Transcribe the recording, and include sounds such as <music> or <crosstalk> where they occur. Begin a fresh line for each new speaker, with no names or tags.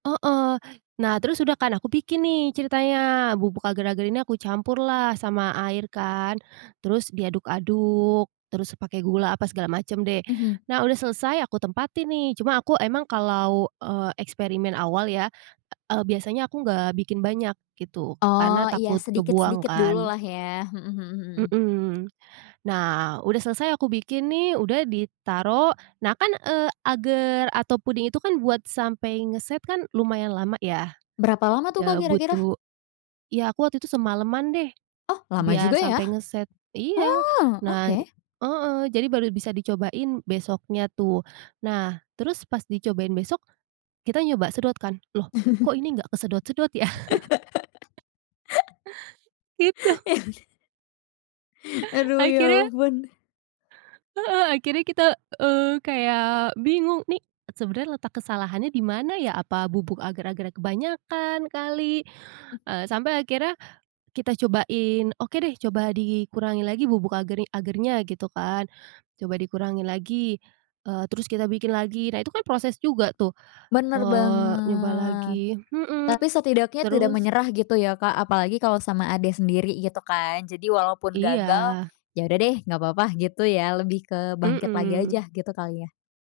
Heeh. Nah, terus udah kan aku bikin nih ceritanya, bubuk agar-agar ini aku campurlah, sama air kan. Terus diaduk-aduk, terus pakai gula apa segala macam deh.
Mhm.
Nah udah selesai, aku tempatin nih. Cuma, aku emang kalau, eee, eksperimen awal ya, eee, biasanya aku nggak bikin banyak, gitu. Karena
Oh, iya
takut kebuang
sedikit-sedikit dulu
kan.
lah ya? Mhm mhm, hmm.
Mhm. Nah, udah selesai aku bikin nih, udah ditaruh. Nah kan, eee, agar atau puding itu kan buat sampai ngeset kan lumayan lama ya.
Berapa lama tuh Kak
Eee,
kira-kira?
butuh ya, aku waktu itu semalaman deh,
Oh, lama
biar
juga ya?
sampai ngeset Iya.
Oh
Nah
oke.
heeh, baru bisa dicobain, besoknya tuh. Nah, terus pas dicobain besok, kita nyoba sedot kan, "Loh, kok ini nggak kesedot-sedot ya?".
<laughs>
Gitu.
Ya udah. Aduh, ya
Akhirnya.
ampun.
Heeh, akhirnya kita, eee, kayak bingung, nih sebenarnya letak kesalahannya di mana ya, apa bubuk agar-agarnya kebanyakan kali,
Hmm.
eee, sampai akhirnya, kita cobain, oke deh, coba dikurangi lagi bubuk agar agarnya gitu kan. Coba dikurangi lagi, eee, terus kita bikin lagi. Nah itu kan proses juga tuh,
Benar
eee, nyoba
banget.
lagi mhm,
Tapi setidaknya tidak
terus
menyerah gitu ya Kak, apalagi kalo sama adek sendiri gitu kan. Jadi walaupun gagal,
Iya.
yaudah deh nggak apa-apa gitu ya, lebih ke bangkit lagi aja,
Mhm.
gitu kali ya.